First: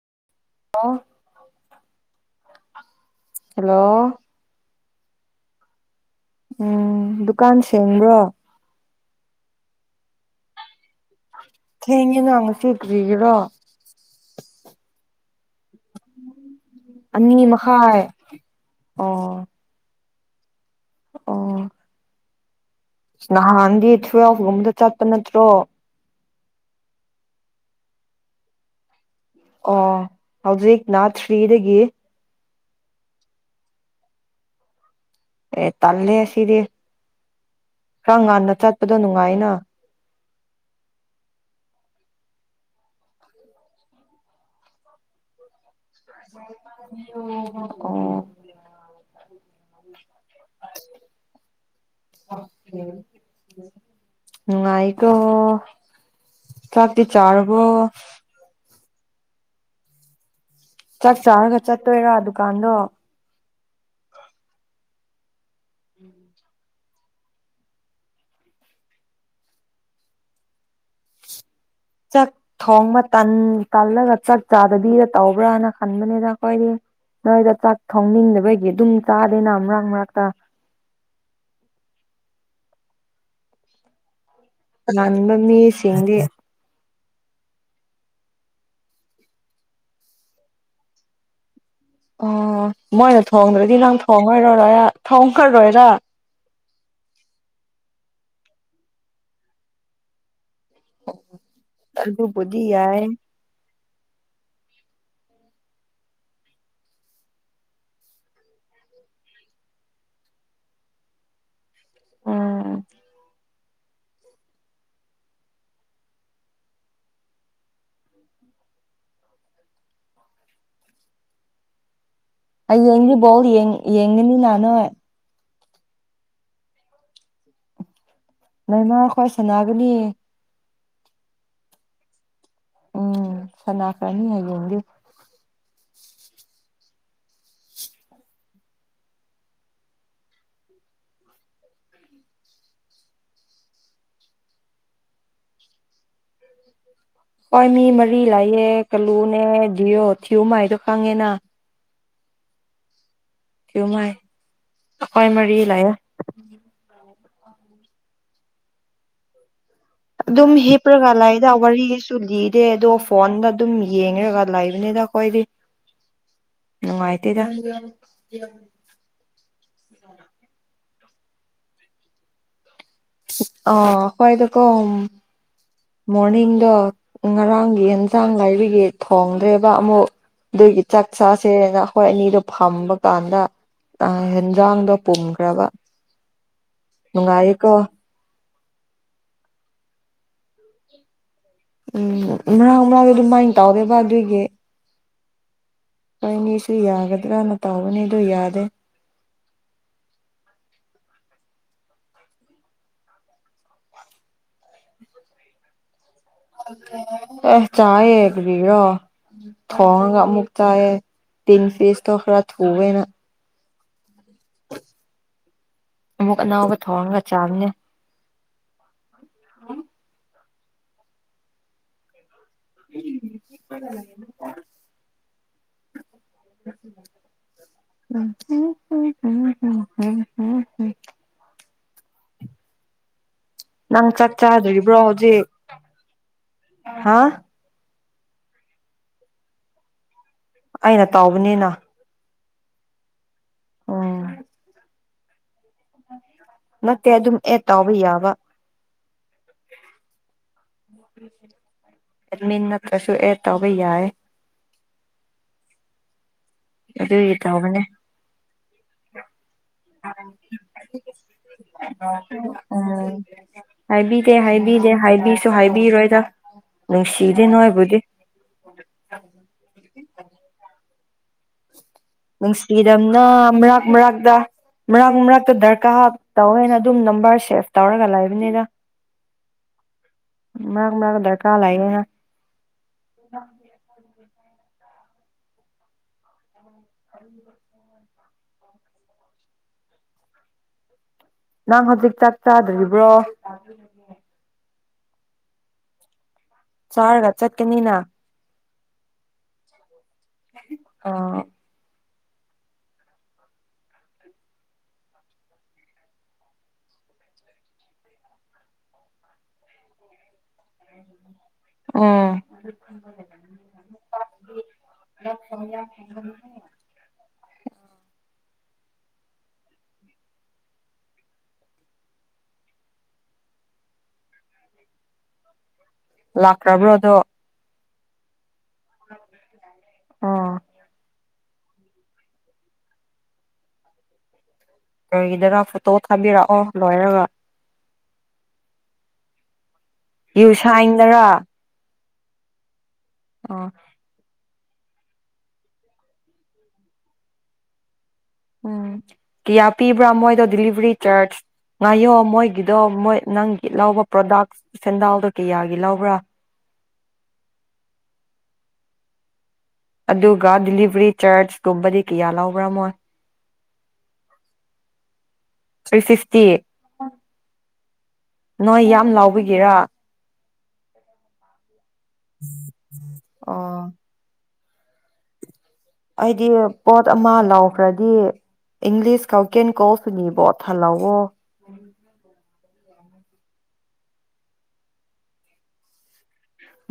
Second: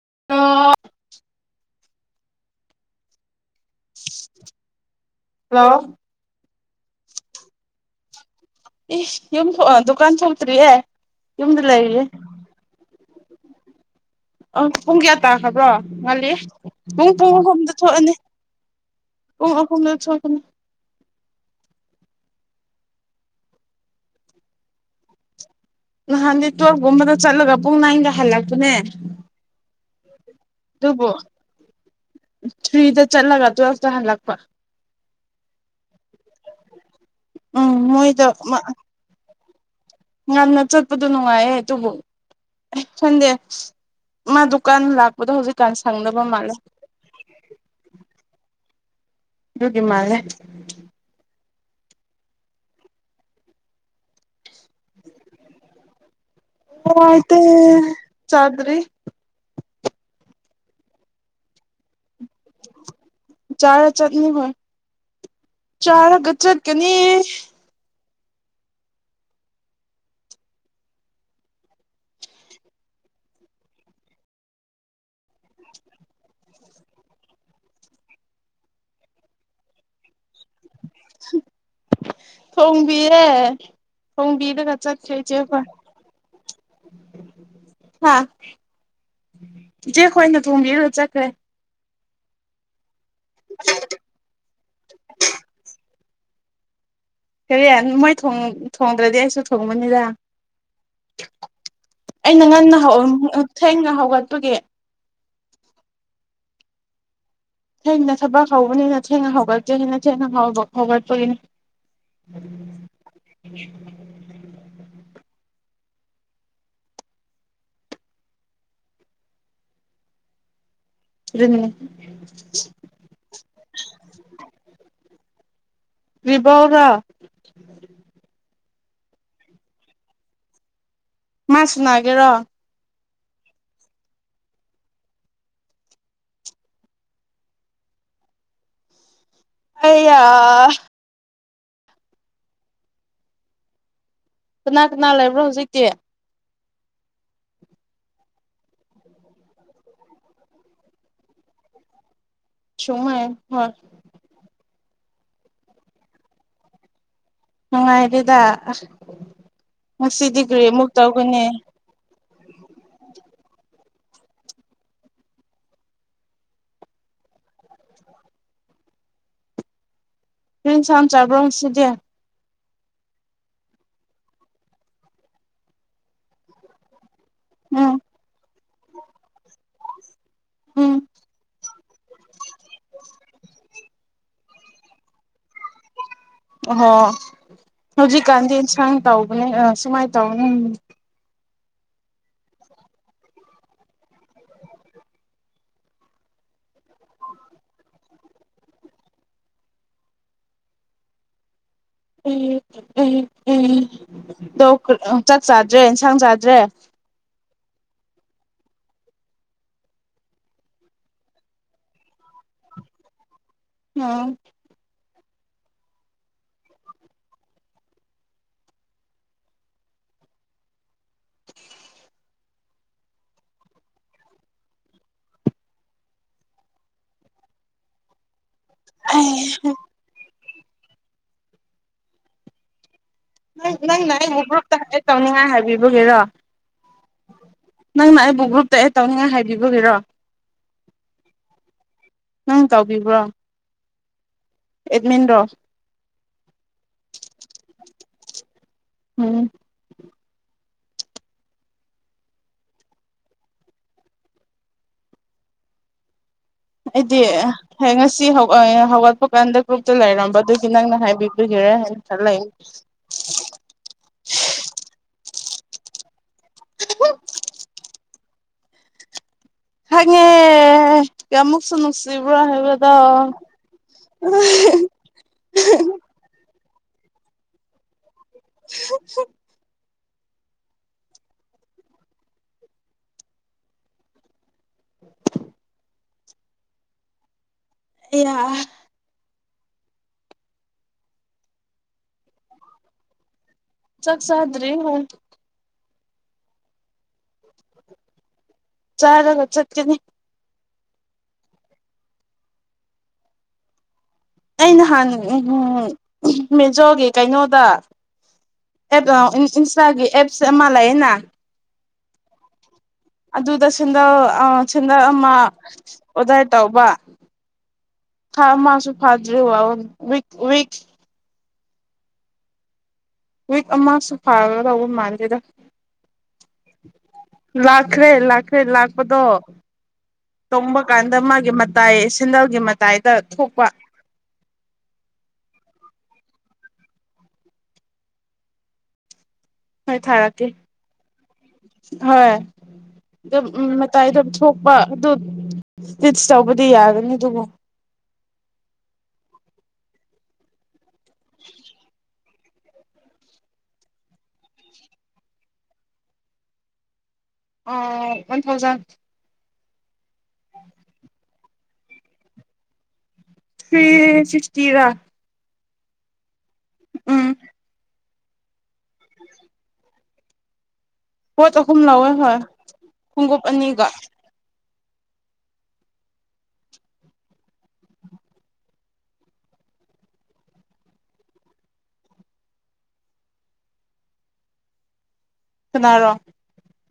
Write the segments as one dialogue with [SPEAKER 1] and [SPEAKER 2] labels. [SPEAKER 1] [unintelligible] Hello
[SPEAKER 2] hello
[SPEAKER 1] ꯎꯝ ꯗꯨꯀꯥꯟ ꯁꯦꯡꯕ꯭ꯔꯣ?
[SPEAKER 2] ꯏꯁ ꯌꯨꯝ ꯑꯥ ꯗꯨꯀꯥꯟ ꯊꯣꯛꯇ꯭ꯔꯤꯌꯦ꯫ ꯌꯨꯝꯗ ꯂꯩꯔꯤꯌꯦ
[SPEAKER 1] ꯊꯦꯡꯉꯤ ꯅꯥ ꯉꯁꯤꯗꯤ [unintelligible]
[SPEAKER 2] ꯑ ꯄꯨꯡ ꯀꯌꯥ ꯇꯥꯈꯕ꯭ꯔꯣ? ꯉꯜꯂꯤ ꯄꯨꯡ ꯄꯨꯡ
[SPEAKER 1] ꯑꯅꯤ
[SPEAKER 2] ꯑꯍꯨꯝꯗ
[SPEAKER 1] ꯃꯈꯥꯏ
[SPEAKER 2] ꯊꯣꯛꯑꯅꯤ
[SPEAKER 1] ꯑꯣ
[SPEAKER 2] ꯄꯨꯡ ꯑꯍꯨꯝꯗ ꯊꯣꯛ [unintelligible]
[SPEAKER 1] ꯑꯣ ꯅꯍꯥꯟꯗꯤ ꯊꯨꯋꯦꯜꯐꯒꯨꯝꯕꯗ ꯆꯠꯄ ꯅꯠꯇ꯭ꯔꯣ?
[SPEAKER 2] ꯅꯍꯥꯟꯗꯤ ꯇꯨꯋꯦꯜꯐꯒꯨꯝꯕꯗ ꯆꯠꯂꯒ ꯄꯨꯡ ꯅꯥꯏꯟꯗ ꯍꯜꯂꯛꯄꯅꯦ ꯫
[SPEAKER 1] ꯑꯣ ꯍꯧꯖꯤꯛ ꯅꯥ ꯊ꯭ꯔꯤꯗꯒꯤ
[SPEAKER 2] ꯊ꯭ꯔꯤꯗ ꯆꯠꯂꯒ ꯇꯨꯋꯦꯜꯐꯇ ꯍꯜꯂꯛꯄ꯫
[SPEAKER 1] ꯑꯦ ꯇꯜꯂꯦ ꯁꯤꯗꯤ
[SPEAKER 2] ꯎꯝ
[SPEAKER 1] ꯈꯔ
[SPEAKER 2] ꯃꯣꯏꯗꯣ
[SPEAKER 1] ꯉꯟꯅ ꯆꯠꯄꯗꯣ ꯅꯨꯡꯉꯥꯏꯅ꯫
[SPEAKER 2] ꯉꯟꯅ ꯆꯠꯄꯗꯣ ꯅꯨꯡꯉꯥꯏꯌꯦ ꯑꯗꯨꯕꯨ ꯈꯟꯗꯦ ꯃꯥ ꯗꯨꯀꯥꯟ ꯂꯥꯛꯄꯗꯣ ꯍꯧꯖꯤꯛꯀꯥꯟꯁꯤ
[SPEAKER 1] ꯑꯣ
[SPEAKER 2] ꯗꯨ ꯒꯤ ꯃꯥꯜꯂꯦ
[SPEAKER 1] ꯎ ꯅꯨꯉꯥꯏꯀꯣ
[SPEAKER 2] [unintelligible] ꯆꯥꯗꯔꯤ
[SPEAKER 1] ꯆꯥꯛ ꯆꯥꯔꯒ ꯆꯠꯇꯣꯏꯔꯥ ꯗꯨꯀꯥꯟꯗꯣ?
[SPEAKER 2] ꯆꯥꯔ ꯆꯠꯅꯤ ꯍꯣꯏ꯫ ꯆꯔꯒꯆꯠ ꯀꯅꯤ
[SPEAKER 1] ꯆꯥꯛ ꯊꯣꯡꯕ ꯇꯜꯂꯒ ꯆꯥꯛ ꯆꯥꯗꯕꯤꯗ ꯇꯧꯕ꯭ꯔꯥꯅ ꯈꯟꯕꯅꯤꯅ ꯑꯩꯈꯣꯏꯗꯤ ꯅꯣꯏꯗ ꯆꯥꯛ ꯊꯣꯡꯅꯤꯡꯗꯕꯒꯤ ꯑꯗꯨꯝ ꯆꯥꯗꯦꯅ ꯃꯔꯛ- ꯃꯔꯛꯇ꯫
[SPEAKER 2] ꯊꯣꯡꯕꯤꯌꯦ ꯊꯣꯡꯕꯤꯔꯒ ꯆꯠꯈ꯭ꯔꯦ
[SPEAKER 1] [unintelligible] ꯃꯤ
[SPEAKER 2] ꯏꯆꯦꯈꯣꯏ
[SPEAKER 1] ꯁꯤꯡꯗꯤ
[SPEAKER 2] ꯍꯥ ꯆꯦ ꯈꯣꯏꯅ ꯊꯣꯡꯕꯤꯔꯒꯥ ꯆꯠꯈꯥ꯫
[SPEAKER 1] ꯑꯣ ꯃꯣꯏꯅ ꯊꯣꯡꯗ꯭ꯔꯗꯤ ꯅꯪ ꯊꯣꯡꯉꯣꯏꯔꯔꯣꯏ ꯊꯣꯡꯈ꯭ꯔꯔꯣꯏꯔ
[SPEAKER 2] ꯀꯔꯤ ꯃꯣꯏ ꯊꯣꯡꯗ꯭ꯔꯗꯤ ꯑꯩꯁꯨ ꯊꯣꯡꯕꯅꯤꯗꯥ
[SPEAKER 1] ꯑꯗꯨꯕꯨꯗꯤ ꯌꯥꯏ
[SPEAKER 2] ꯁꯦꯡꯅ ꯍꯧꯒꯠꯄꯒꯤ ꯊꯦꯡꯅ ꯊꯕꯛ ꯍꯧꯕꯅꯤꯅ ꯊꯦꯡꯅ ꯍꯧꯒꯠꯀꯦ ꯍꯥꯏꯦꯅ ꯊꯦꯡꯅ ꯍꯧꯒꯠꯄꯒꯤꯅꯤ ꯎꯝ [inaudible] ꯑꯗꯨꯝ
[SPEAKER 1] ꯍꯌꯦꯡꯗꯤ ꯕ‌ꯣꯜ ꯌꯦꯡ ꯌꯦꯡꯅꯤꯅꯥ ꯅ‌ꯣꯏ
[SPEAKER 2] ꯕꯤꯕ‌ꯧꫪꯥ
[SPEAKER 1] ꯅꯃ ꯑꯩ ꯈꯈꯣꯏ ꯁꯥꯟꯅꯥꯒꯅꯤ
[SPEAKER 2] ꯃꯥꯁꯨꯅꯒꯦ ꯔꯣ
[SPEAKER 1] ꯎꯝ ꯁꯅꯥ ꯐ꯭ꯔꯅꯤ ꯍꯥꯏ ꯌꯦꯡꯗ
[SPEAKER 2] ꯑꯌꯥ ꯀꯅꯥ ꯀꯅꯥ ꯂꯩꯕ꯭ꯔꯣ ꯍꯧꯖꯤꯛꯇꯤ
[SPEAKER 1] ꯍꯣꯏ ꯃꯤ ꯃꯔꯤ ꯂꯥꯛꯌꯦ ꯀꯜꯂꯨꯅꯦ ꯌꯣ ꯊꯤꯌꯨ ꯃꯥ ꯍꯥꯏꯗꯣ ꯈꯪꯉꯦꯅ
[SPEAKER 2] ꯁꯨꯃ
[SPEAKER 1] ꯀꯃꯥꯏ ꯈꯣꯏ ꯃꯔꯤ ꯂꯩꯌ‌ꯦ
[SPEAKER 2] ꯑ ꯍꯥꯏꯗ‌ꯦꯗ
[SPEAKER 1] ꯑꯗꯨꯝ ꯍꯤꯄ꯭ꯔꯒꯂ ꯏꯗꯔ ꯇꯨ ꯂꯤꯗꯦ ꯑꯗꯣ ꯐꯣꯟꯗ ꯑꯗꯨꯝ ꯌꯦꯡꯉꯒ ꯂꯩꯕꯅꯤꯗ ꯑꯩꯈꯣꯏꯗꯤ ꯅꯨꯡꯉꯥꯏꯇꯦꯗ
[SPEAKER 2] ꯁꯥꯡ ꯆꯥꯕ꯭ꯔꯣꯁꯤꯗꯦ
[SPEAKER 1] ꯑꯈꯣꯏꯗꯀꯣ ꯃꯣꯔꯅꯤꯡꯗ‌ꯣ ꯉꯔꯥꯡꯒꯤ
[SPEAKER 2] ꯎꯝ
[SPEAKER 1] ꯑꯦꯟꯖꯥꯡ ꯂꯥꯏꯕꯤꯒꯤ ꯊꯣꯡꯗ꯭ꯔꯦꯕ ꯑꯃꯨꯛ ꯑꯗꯨꯒꯤ
[SPEAKER 2] ꯎꯝ
[SPEAKER 1] ꯆꯥꯛ ꯆꯁꯦꯅ ꯑꯩꯈꯣꯏ ꯑꯅꯤꯗꯣ ꯐꯝꯕ ꯀꯥꯟꯗ ꯌꯦꯟꯖꯥꯡꯗꯣ ꯄꯨꯝꯈ꯭ꯔꯕ
[SPEAKER 2] ꯑꯣ
[SPEAKER 1] ꯅꯨꯡꯉꯥꯏꯌꯦꯀꯣ
[SPEAKER 2] ꯍꯧꯖꯤꯛ ꯀꯥꯟꯗꯤ ꯁꯥꯡ ꯇꯧꯕꯅꯦ ꯑ ꯁꯨꯃꯥꯏꯅ ꯇꯧ ꯎꯝ
[SPEAKER 1] ꯎꯝ ꯃꯔꯥꯡ ꯃꯔꯥꯡꯗ ꯑꯗꯨꯃꯥꯏꯅ ꯇꯧꯗꯦꯕ ꯑꯗꯨꯒꯤ ꯍꯣꯏꯅꯦꯁꯨ ꯌꯥꯒꯗ꯭ꯔꯅ ꯇꯥꯎꯕꯅꯤꯗꯣ ꯌꯥꯗꯦ
[SPEAKER 2] ꯎꯝ ꯎꯝ ꯎꯝ ꯆꯥꯛ ꯆꯥꯗ꯭ꯔꯦ ꯏꯟꯁꯥꯡ ꯆꯥ
[SPEAKER 1] ꯑꯥ ꯆꯥꯏꯌꯦ ꯀꯔꯤꯔꯣ ꯊꯣꯡꯉꯒ ꯑꯃꯨꯛ ꯆꯥꯏꯌꯦ ꯇꯤꯟ ꯄꯤꯁꯇꯣ ꯈꯔ ꯊꯨꯑꯦꯅ
[SPEAKER 2] ꯑ‌ꯣ
[SPEAKER 1] ꯑꯃꯨꯛ ꯑꯅꯧꯕꯥ ꯊꯣꯉꯒꯥ ꯆꯕꯅꯦ [inaudible] ꯎꯝ
[SPEAKER 2] ꯑꯩꯍꯥ
[SPEAKER 1] ꯎꯝ ꯍꯝ
[SPEAKER 2] ꯅꯪ ꯅꯪꯅ
[SPEAKER 1] ꯆꯥꯛ
[SPEAKER 2] ꯑꯩꯕꯨ ꯒ꯭ꯔꯨꯞꯇ
[SPEAKER 1] ꯆꯥꯗ꯭ꯔꯤꯕ꯭ꯔꯣ
[SPEAKER 2] ꯍꯥꯏ
[SPEAKER 1] ꯍꯧꯖꯤꯛ
[SPEAKER 2] ꯇꯧꯅꯤꯡꯉꯥꯏ ꯍꯥꯏꯕꯤꯕꯒꯤꯔꯣ
[SPEAKER 1] ꯍꯥ
[SPEAKER 2] ꯅꯪꯅ ꯑꯩꯕꯨ ꯒ꯭ꯔꯨꯞꯇ ꯑꯦꯠ ꯇꯧꯅꯤꯡꯉꯥꯏ ꯍꯥꯏꯕꯤꯕꯒꯤꯔꯣ
[SPEAKER 1] ꯑꯩꯅ ꯇꯥꯎꯕꯅꯤꯅꯥ
[SPEAKER 2] ꯅꯪ ꯇꯧꯎꯥꯎꯕꯤꯕ꯭ꯔꯣ ꯑꯦꯠꯃꯤꯟꯗ
[SPEAKER 1] ꯅꯠꯇꯦ ꯑꯗꯨꯝ ꯑꯦꯗ ꯇꯥꯎꯕ ꯌꯥꯕ
[SPEAKER 2] ꯎꯝ
[SPEAKER 1] ꯑꯦꯃꯤ ꯅꯠꯇ꯭ꯔꯁꯨ ꯑꯦꯗ ꯇꯧꯕ ꯌꯥꯏ
[SPEAKER 2] ꯑꯩꯗꯤ
[SPEAKER 1] ꯑꯗꯨꯒꯤ ꯇꯧꯕꯅꯦ
[SPEAKER 2] ꯉꯁꯤ ꯍꯧꯒꯠꯄ ꯀꯥꯟꯗ ꯒ꯭ꯔꯨꯞꯇ ꯂꯩꯔꯝꯕ ꯑꯗꯨꯒꯤ ꯅꯪꯅ ꯍꯥꯏꯕꯤꯒꯔꯦ ꯍꯥꯏꯅ ꯈꯂ
[SPEAKER 1] ꯎꯝ ꯁꯨ ꯍꯥꯏꯕꯤꯔꯣꯏꯗ ꯅꯨꯡꯁꯤꯗꯦ ꯅꯣꯏꯕꯖꯗꯤ [inaudible] [inaudible]
[SPEAKER 2] ꯀꯃꯨꯛꯁꯨ ꯅꯨꯡꯁꯤ
[SPEAKER 1] ꯅꯨꯡꯁꯤꯗꯗꯝꯅ ꯃꯔꯛ ꯃꯔꯛꯇ ꯃꯔꯛ ꯃꯔꯛꯇ ꯗꯔꯀꯥꯔ ꯇꯧꯋꯦꯅ ꯑꯗꯨꯝ ꯅꯝꯕꯔ ꯁꯦꯚ ꯇꯧꯔꯒ ꯂꯩ ꯅꯦꯗ ꯃꯔꯛ ꯃꯔꯒ ꯗꯔꯀꯥ ꯂꯩꯅꯥ
[SPEAKER 2] ꯑꯦ
[SPEAKER 1] ꯅꯪ ꯍꯧꯖꯤꯛ ꯆꯥꯛ ꯆꯥꯗ꯭ꯔꯤꯕ꯭ꯔꯣ
[SPEAKER 2] ꯆꯥꯛ ꯆꯥꯗ꯭ꯔꯤ ꯍꯣꯏ [inaudible]
[SPEAKER 1] ꯆꯥꯔꯒ ꯆꯠꯀꯅꯤꯅ
[SPEAKER 2] ꯆꯥꯒ ꯆꯠ ꯀꯅꯤ
[SPEAKER 1] ꯑꯥ
[SPEAKER 2] ꯑꯩ ꯅꯍꯥꯟ ꯃꯦꯖꯣꯒꯤ ꯀꯩꯅꯣꯗ ꯑꯦꯞ ꯏꯟꯁꯇꯥꯒꯤ ꯑꯦꯞꯁꯦ ꯑꯃ ꯂꯩꯌꯦꯅꯦ
[SPEAKER 1] ꯎꯝ
[SPEAKER 2] ꯑꯗꯨꯗ ꯁꯦꯟꯗꯜ ꯑꯥ ꯁꯦꯟꯗꯜ ꯑꯃ ꯑꯣꯖꯥꯏ ꯇꯧꯕ ꯊꯥ ꯑꯃꯥꯁꯨ ꯐꯥꯗꯔꯤ [unintelligible] ꯋꯤꯛ ꯑꯃꯁꯨ ꯐꯥꯔꯒ ꯂꯧꯕ ꯃꯥꯥꯟꯗ‌ꯦꯗ
[SPEAKER 1] ꯂꯥꯛ꯭ꯔꯕ꯭ꯔꯣꯗꯣ
[SPEAKER 2] [unintelligible] ꯐꯦ ꯂꯥꯛꯄꯗꯣ
[SPEAKER 1] ꯑꯥ
[SPEAKER 2] ꯇꯣꯡꯝꯕ ꯀꯥꯟꯗ ꯃꯥ ꯒꯤ ꯃꯇꯥꯏ ꯁꯦꯟꯗꯜꯒꯤ ꯃꯇꯥꯏꯗ ꯊꯣꯛꯄ
[SPEAKER 1] ꯑꯩ ꯏꯗꯔ ꯐꯨꯇꯣ ꯊꯝꯕꯤꯔꯛꯑꯣ ꯂꯣꯏꯔꯒꯥ
[SPEAKER 2] ꯍꯣꯏ ꯊꯥꯔꯛꯀꯦ
[SPEAKER 1] ꯌꯨꯁꯥꯏꯟꯗꯔꯥ
[SPEAKER 2] ꯍꯣꯏ ꯃꯇꯥꯏꯗ ꯊꯣꯛ ꯑꯗꯨ ꯇꯤꯁ ꯇꯧꯕꯗꯤ ꯌꯥꯒꯅꯤ ꯑꯗꯨꯕꯨ
[SPEAKER 1] ꯎꯝ ꯀꯤꯌꯥ ꯄꯤꯕ꯭ꯔꯥ ꯃꯣꯏꯗꯣ ꯗꯤꯂꯤꯚꯔꯤ ꯉꯥꯏꯌꯣ ꯃꯣꯏ ꯒꯤꯗꯣ ꯃꯣꯏ ꯅꯪꯒꯤ ꯂꯧꯕ ꯄ꯭ꯔꯗꯛ ꯁꯦꯟꯗꯥꯜꯗꯣ ꯀꯌꯥꯒꯤ ꯂꯧꯕ꯭ꯔꯥ
[SPEAKER 2] ꯑ ꯋꯥꯟ ꯊꯥꯎꯖꯟ
[SPEAKER 1] ꯑꯗꯨꯒ ꯗꯤꯂꯤꯚꯔꯤ ꯆꯥꯔꯖ ꯇꯨꯝꯕꯗꯤ ꯀꯌꯥ ꯂꯕ꯭ꯔꯥ ꯃꯣꯏ
[SPEAKER 2] ꯊꯔꯤ ꯁꯤꯛꯇꯤꯔ
[SPEAKER 1] ꯊ꯭ꯔꯤ ꯁꯤ ꯇꯦ ꯅꯣꯏ ꯌꯥꯝ ꯂꯥꯎꯕꯤꯒꯦꯔ
[SPEAKER 2] ꯄꯣꯠ ꯑꯣ ꯍꯨꯝ ꯂꯧꯋꯦ ꯍꯣꯏ ꯈꯣꯡꯉꯨꯞ ꯑꯅꯤꯒ
[SPEAKER 1] ꯑꯩꯗꯤ ꯄꯣꯠ ꯑꯃ ꯂꯧꯈ꯭ꯔꯗꯤ ꯏꯪꯂꯤꯁ ꯀꯧ ꯀꯦꯟ ꯀꯣꯁꯨꯅꯤꯕꯣ ꯊꯜꯍꯛꯋ
[SPEAKER 2] ꯁꯅꯥꯔꯣ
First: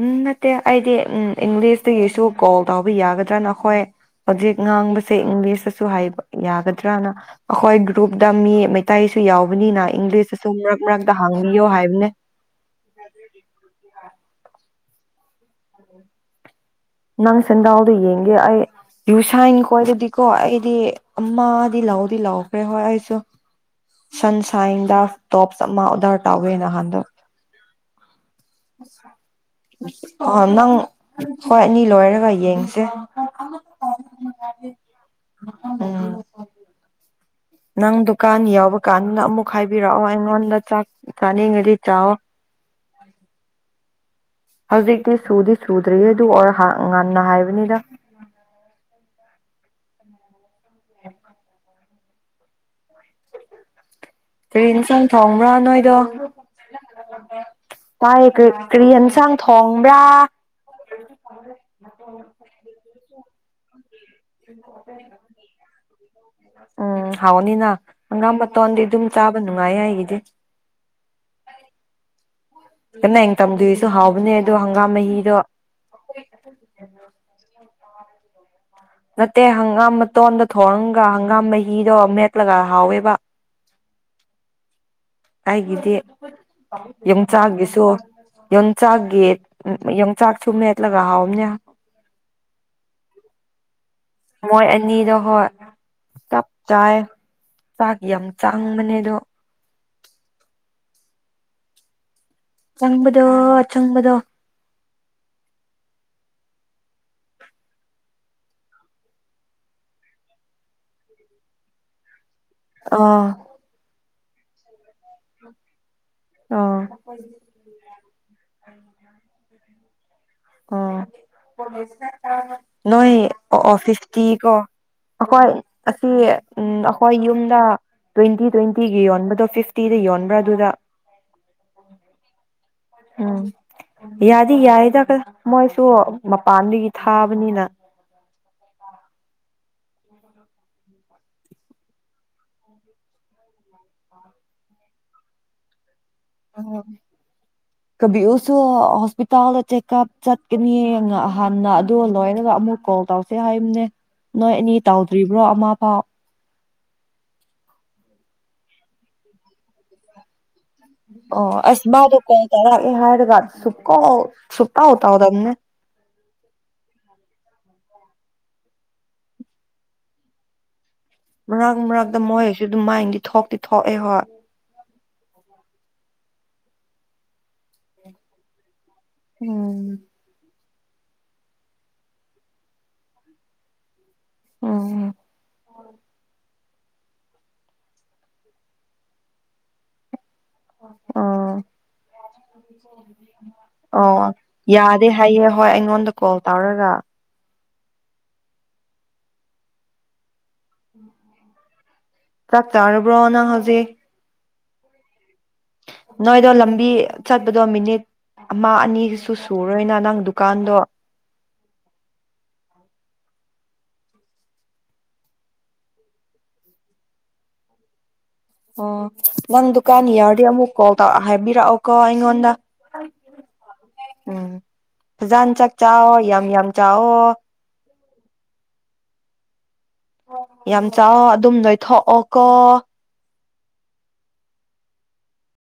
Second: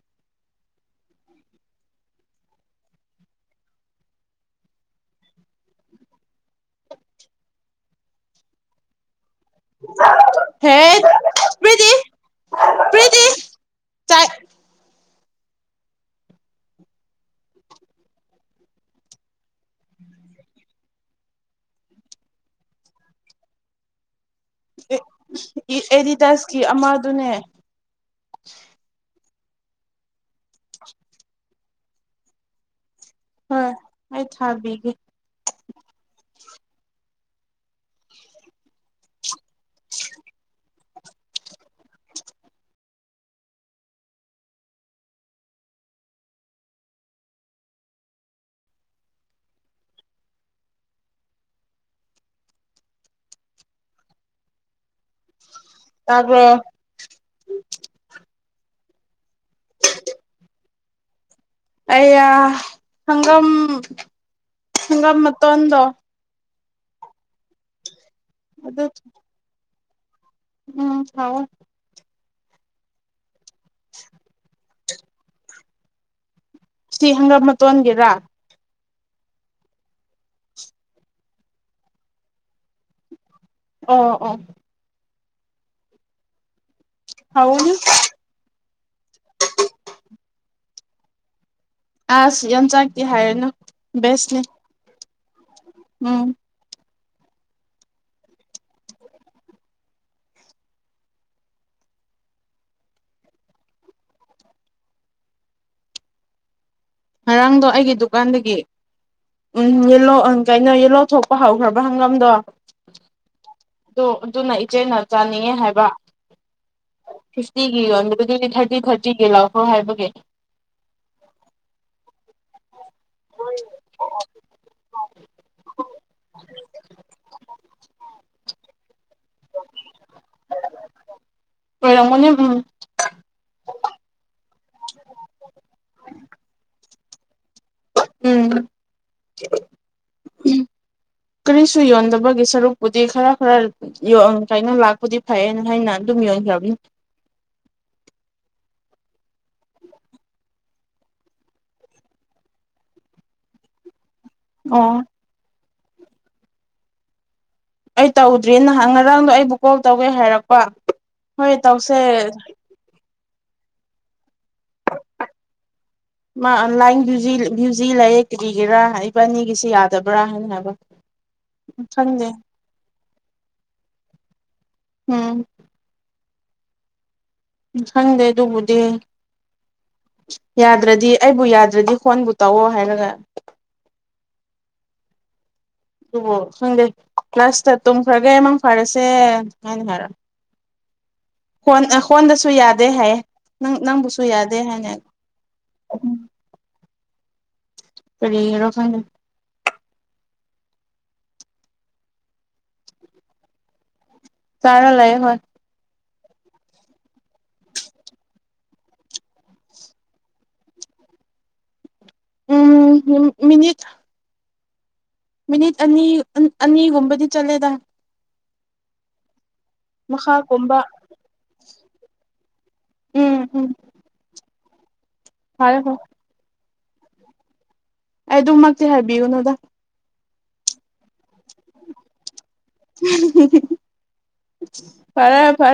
[SPEAKER 1] ꯎꯝ ꯅꯠꯇꯦ ꯑꯩꯗꯤ ꯎꯝ ꯏꯪꯂꯤꯁꯇꯒꯤꯁꯨ ꯀꯣꯜ ꯇꯧꯕ ꯌꯥꯒꯗ꯭ꯔꯅ ꯑꯩꯈꯣꯏ ꯍꯧꯖꯤꯛ ꯉꯥꯡꯕꯁꯦ ꯏꯪꯂꯤꯁꯇꯁꯨ ꯍꯥꯏꯕ ꯌꯥꯒꯗ꯭ꯔꯅ ꯑꯩꯈꯣꯏ ꯒ꯭ꯔꯨꯞꯇ ꯃꯤ ꯃꯩꯇꯩ ꯌꯥꯎꯕꯅꯤꯅ ꯏꯪꯂꯤꯁꯇꯁꯨ
[SPEAKER 2] ꯍꯦ
[SPEAKER 1] ꯃꯔꯛ ꯃꯔꯛꯇ ꯍꯥꯡꯉꯌꯣ
[SPEAKER 2] ꯄ꯭ꯔꯤꯇꯤ
[SPEAKER 1] ꯍꯥꯏꯕꯅꯦ
[SPEAKER 2] ꯄ꯭ꯔꯤꯇꯤ ꯆꯥꯛ
[SPEAKER 1] ꯅꯪ ꯁꯦꯟꯗꯥꯎꯗꯣ ꯌꯦꯡꯒꯦ ꯑꯩ ꯌꯨꯁꯥꯏꯟ ꯀꯣꯏꯔꯗꯤꯀꯣ ꯑꯩꯗꯤ ꯑꯃꯗꯤ ꯂꯥꯎꯗꯤ ꯂꯥꯎꯈ꯭ꯔꯦ ꯍꯣꯏ ꯑꯩꯁꯨ ꯁꯟ ꯇꯣꯞ ꯑꯃ ꯑꯣꯗꯔꯥ ꯇꯧꯋꯦ
[SPEAKER 2] ꯑꯦꯗꯤꯗꯥꯁꯀꯤ
[SPEAKER 1] ꯅꯍꯟꯗꯣ
[SPEAKER 2] ꯑꯃꯗꯨꯅꯦ
[SPEAKER 1] ꯑ [unintelligible] ꯑ ꯅꯪ ꯍꯣꯏ ꯑꯅꯤ ꯂꯣꯏꯔꯒ ꯌꯦꯡꯁꯦ
[SPEAKER 2] ꯍꯣꯏ ꯑꯩ ꯊꯥꯕꯤꯒꯦ
[SPEAKER 1] ꯎꯝ ꯅꯪ ꯗꯨꯀꯥꯟ ꯌꯥꯎꯕ ꯀꯥꯟꯗ ꯑꯃꯨꯛ ꯍꯥꯏꯕꯤꯔꯛꯑꯣ ꯑꯩꯉꯣꯟꯗ ꯆꯥꯛ ꯆꯥꯅꯤꯡꯉꯗꯤ ꯆꯥꯛꯑꯣ꯫ ꯍꯧꯖꯤꯛꯇꯤ ꯁꯨꯗꯤ ꯁꯨꯗ꯭ꯔꯤꯌꯦ ꯑꯗꯨ ꯑꯣꯔ ꯉꯟꯅ ꯍꯥꯏꯕꯅꯤꯗ [unintelligible] ꯀꯩ ꯏꯟꯁꯥꯡ ꯊꯣꯡ ꯄꯨ꯭ꯔꯥ ꯅꯣꯏꯗ
[SPEAKER 2] ꯇꯥꯕ꯭ꯔꯣ
[SPEAKER 1] ꯇꯥꯏ ꯥꯀꯔꯤ ꯌꯦꯟꯁꯥꯡ ꯊꯣꯡꯕ꯭ꯔꯥ [unintelligible]
[SPEAKER 2] ꯑꯩꯌꯥ ꯑꯝ
[SPEAKER 1] ꯇ [unintelligible] ꯎꯝ ꯍꯥꯎꯅꯤꯅ ꯍꯪꯒꯥꯝ ꯃꯇꯣꯟꯗꯤ
[SPEAKER 2] ꯑꯗꯨ
[SPEAKER 1] ꯑꯗꯨꯝ ꯆꯥꯕ ꯅꯨꯡꯉꯥꯏ ꯑꯩ [unintelligible]
[SPEAKER 2] ꯎꯝ ꯍꯥꯎꯑ‌ꯦ
[SPEAKER 1] [unintelligible] ꯇꯗꯣꯏꯁꯨ ꯍꯥꯎꯕꯅꯦ ꯑꯗ‌ꯣ ꯥ ꯃꯍꯤꯗꯣ
[SPEAKER 2] ꯁꯤ ꯍꯪꯒꯥꯝ ꯃꯇꯣꯟꯒꯦꯔꯥ
[SPEAKER 1] ꯅꯠꯇꯦ ꯍꯪꯒꯥꯝ ꯃꯇ ꯃꯇꯣꯟꯗ ꯊꯣꯔꯝꯒ ꯍꯪꯒꯥꯝꯝꯕ ꯍꯤꯗꯣ ꯃꯦꯠꯂꯒ ꯍꯥꯎꯋꯦꯕ
[SPEAKER 2] ꯑꯣ ꯑꯣ
[SPEAKER 1] ꯑꯩꯒꯤꯗꯤ
[SPEAKER 2] ꯍꯥꯎꯅꯤ
[SPEAKER 1] ꯌꯣꯡꯆꯥꯛꯒꯤꯁꯨ ꯌꯣꯡꯆꯥꯛꯒꯤ ꯌꯣꯡꯆꯥꯛꯁꯨ ꯃꯦꯠ ꯂꯒ ꯍꯥꯑꯣꯕꯥꯅꯦ
[SPEAKER 2] ꯑꯁ ꯌꯥꯝ ꯆꯥꯛꯇꯦ ꯍꯥꯏꯔꯅꯨ ꯕꯦꯁꯅꯤ
[SPEAKER 1] ꯃꯣꯏ ꯑꯅꯤꯗꯣ ꯍꯣꯏ
[SPEAKER 2] ꯎꯝ
[SPEAKER 1] ꯆꯞ ꯆꯥꯏ ꯆꯥꯛ ꯌꯥꯝ ꯆꯥꯡꯕꯅꯦ ꯑꯗꯣ ꯆꯪꯕꯗꯣ ꯆꯪꯕꯗꯣ
[SPEAKER 2] ꯉꯔꯥꯡꯗꯣ ꯑꯩꯒꯤ ꯗꯨꯀꯥꯟꯗꯒꯤ ꯎꯝ ꯌꯦꯂꯣ ꯀꯩꯅꯣ ꯌꯦꯂꯣ ꯊꯣꯛꯄ ꯍꯧꯈ꯭ꯔꯕ ꯍꯪꯒꯥꯝꯗꯣ
[SPEAKER 1] ꯑꯥ
[SPEAKER 2] ꯑꯗꯨ ꯑꯗꯨꯅ ꯏꯆꯦꯅ ꯆꯥꯅꯤꯡꯉꯦ ꯍꯥꯏꯕ
[SPEAKER 1] ꯑꯥ
[SPEAKER 2] ꯐꯤꯇꯤꯒꯤ ꯑꯗꯨꯗꯤ ꯊꯥꯔꯇꯤ ꯊꯥꯔꯇꯤꯒꯤ ꯂꯥꯛꯑꯣ ꯍꯣꯏ ꯍꯥꯏꯕꯒꯤ
[SPEAKER 1] [inaudible] ꯅꯣꯏ ꯑꯣ ꯑꯣ ꯐꯤꯐꯇꯤ ꯀꯣ ꯑꯩꯈꯣꯏ ꯑꯁꯤ ꯎ ꯑꯩꯈꯣꯏ ꯌꯨꯝꯗ ꯇ꯭ꯋꯦꯟꯇꯤ ꯇ꯭ꯋꯦꯟꯇꯤ ꯌꯣꯟꯕꯗꯣ ꯐꯤꯐꯇꯤꯗ ꯌꯣꯟꯕ꯭ꯔꯥ ꯑꯗꯨꯗ
[SPEAKER 2] ꯑꯣꯏꯔꯝꯒꯅꯤ ꯎꯝ
[SPEAKER 1] ꯎꯝ ꯌꯥꯗꯤ ꯌꯥꯏꯗꯥ ꯃꯣꯏꯁꯨ ꯃꯄꯥꯟꯗꯒꯤ ꯊꯥꯕꯅꯤꯅ
[SPEAKER 2] ꯎꯝ ꯀꯔꯤꯁꯨ ꯌꯣꯟꯗꯕꯒꯤ ꯁꯔꯨꯛꯄꯨꯗꯤ ꯈꯔ ꯈꯔ ꯌꯣꯟ ꯀꯥꯏꯅ ꯂꯥꯛꯄꯨꯗꯤ ꯐꯩꯌꯦꯅ ꯍꯥꯏꯅꯅꯤ
[SPEAKER 1] ꯀꯕꯤ ꯑꯣꯁꯨꯣ ꯍꯣꯁꯄꯤꯇꯥꯜꯗ ꯆꯦꯛꯑꯞ ꯆꯠꯀꯅꯤ ꯍꯥꯟꯅ ꯑ ꯂꯣꯏꯔꯒ ꯑꯃꯨꯛ ꯀꯣꯜ ꯇꯧꯁꯦ ꯍꯥꯏꯝꯅꯦ ꯅꯣꯏ ꯑꯦꯅꯤ
[SPEAKER 2] ꯑꯣ
[SPEAKER 1] ꯇꯥꯎꯗ꯭ꯔꯤꯕ꯭ꯔꯣ ꯑꯃ ꯑꯣ
[SPEAKER 2] ꯑꯩ ꯇꯧꯗ꯭ꯔꯤ ꯅꯍꯥꯟ ꯉꯔꯥꯡꯗꯣ ꯑꯩꯕꯨ ꯀꯣꯜ ꯇꯧꯒꯦ ꯍꯥꯏꯔꯛꯄ ꯍꯣꯏ
[SPEAKER 1] ꯑꯣ
[SPEAKER 2] ꯇꯧꯁꯦ
[SPEAKER 1] ꯑꯁꯃꯗꯨ ꯀꯩ ꯇꯔ ꯍꯥꯏꯔ ꯁꯛꯀꯥ ꯁꯨꯛꯇꯧ ꯇꯧꯗꯕꯅꯦ ꯑꯗꯨ ꯑꯗꯨ
[SPEAKER 2] ꯃꯥ ꯂꯥꯏꯟ ꯚ꯭ꯌꯨꯖꯤ ꯂꯩꯌꯦ ꯀꯔꯤꯒꯤꯔꯥ ꯏꯄꯥ ꯑꯅꯤꯒꯤꯁꯤ ꯌꯥꯗꯕ꯭ꯔꯥ ꯍꯥꯏꯅꯕ
[SPEAKER 1] ꯃꯔꯛ ꯃꯔꯛꯇ ꯃꯣꯏ ꯍꯥꯏꯁꯨ ꯑꯗꯨꯝ ꯃꯥꯏꯗꯤ ꯊꯣꯛꯇꯤ ꯊꯣꯛꯑꯦ ꯍꯣꯏ
[SPEAKER 2] ꯎꯝ ꯎ ꯈꯪꯗꯦ ꯑꯗꯨꯕꯨꯗꯤ
[SPEAKER 1] ꯎꯝ
[SPEAKER 2] ꯌꯥꯗ꯭ꯔꯗꯤ ꯑꯩꯕꯨ ꯌꯥꯗ꯭ꯔꯗꯤ ꯍꯣꯟꯕꯨ ꯇꯧꯑꯣ ꯍꯥꯏꯔꯒ
[SPEAKER 1] ꯎꯝ
[SPEAKER 2] ꯑꯣ ꯈꯪꯗꯦ ꯀ꯭ꯂꯥꯁꯇ ꯇꯨꯝꯈ꯭ꯔꯒꯦ ꯏꯃꯥꯡ ꯐꯔꯁꯦ ꯍꯥꯏꯅꯤ ꯍꯥꯏꯔ
[SPEAKER 1] ꯑꯣ
[SPEAKER 2] ꯍꯣꯟ ꯍꯣꯟꯗꯁꯨ ꯌꯥꯗꯦ ꯍꯥꯏꯌꯦ ꯅꯪ
[SPEAKER 1] ꯑꯣ
[SPEAKER 2] ꯅꯪꯕꯨꯁꯨ ꯌꯥꯗꯦ ꯍꯥꯏꯅ
[SPEAKER 1] ꯍꯥꯏꯌꯦ ꯍꯣꯏ ꯑꯩꯉꯣꯟꯗ ꯀꯣꯜ ꯇꯧꯔꯒ
[SPEAKER 2] ꯀꯔꯤꯒꯤꯔꯣ ꯈꯪꯗ
[SPEAKER 1] ꯆꯥꯛ ꯆꯥꯔꯕ꯭ꯔꯣꯑꯣꯅꯥ ꯍꯧꯖꯤ
[SPEAKER 2] ꯆꯔꯥ ꯂꯑꯦ ꯍꯣꯏ
[SPEAKER 1] ꯅꯣꯏꯗꯣ ꯂꯝꯕꯤ ꯆꯠꯄꯗꯣ ꯃꯤꯅꯤꯠ ꯑꯃ ꯑꯅꯤꯁꯨ ꯁꯨꯔꯣꯏꯅ ꯅꯪ ꯗꯨꯀꯥꯟꯗꯣ
[SPEAKER 2] ꯎꯝ ꯃꯤꯅꯤꯠ ꯃꯤꯅꯤꯠ ꯑꯅꯤ ꯑꯅꯤꯒꯨꯝꯕꯗꯤ ꯆꯠꯂꯦꯗ
[SPEAKER 1] ꯑꯣ ꯅꯪ ꯗꯨꯀꯥꯟ ꯌꯥꯔꯗꯤ ꯑꯃꯨꯛ
[SPEAKER 2] ꯃꯈꯥꯒꯨꯝꯕ
[SPEAKER 1] ꯀꯣꯜ ꯇꯧ ꯍꯥꯏꯕꯤꯔꯛꯑꯣꯀꯣ ꯑꯩꯉꯣꯟꯗ
[SPEAKER 2] ꯎꯝ ꯎꯝ
[SPEAKER 1] ꯎꯝ ꯖꯥꯟ ꯆꯥꯛ
[SPEAKER 2] ꯐꯔꯦ ꯐꯔꯦ
[SPEAKER 1] ꯆꯥꯑꯣ ꯌꯥꯝ ꯌꯥꯝ ꯌꯥꯑꯣ
[SPEAKER 2] ꯑꯩ ꯑꯗꯨꯃꯛꯇꯤ ꯍꯥꯏꯕꯤꯌꯨꯅꯨꯗ
[SPEAKER 1] ꯌꯥꯝ ꯑꯗꯨꯝ ꯅꯣꯏꯊꯣꯛꯑꯣ ꯀꯣ
[SPEAKER 2] ꯐꯔꯦ ꯐꯔ‌ꯦ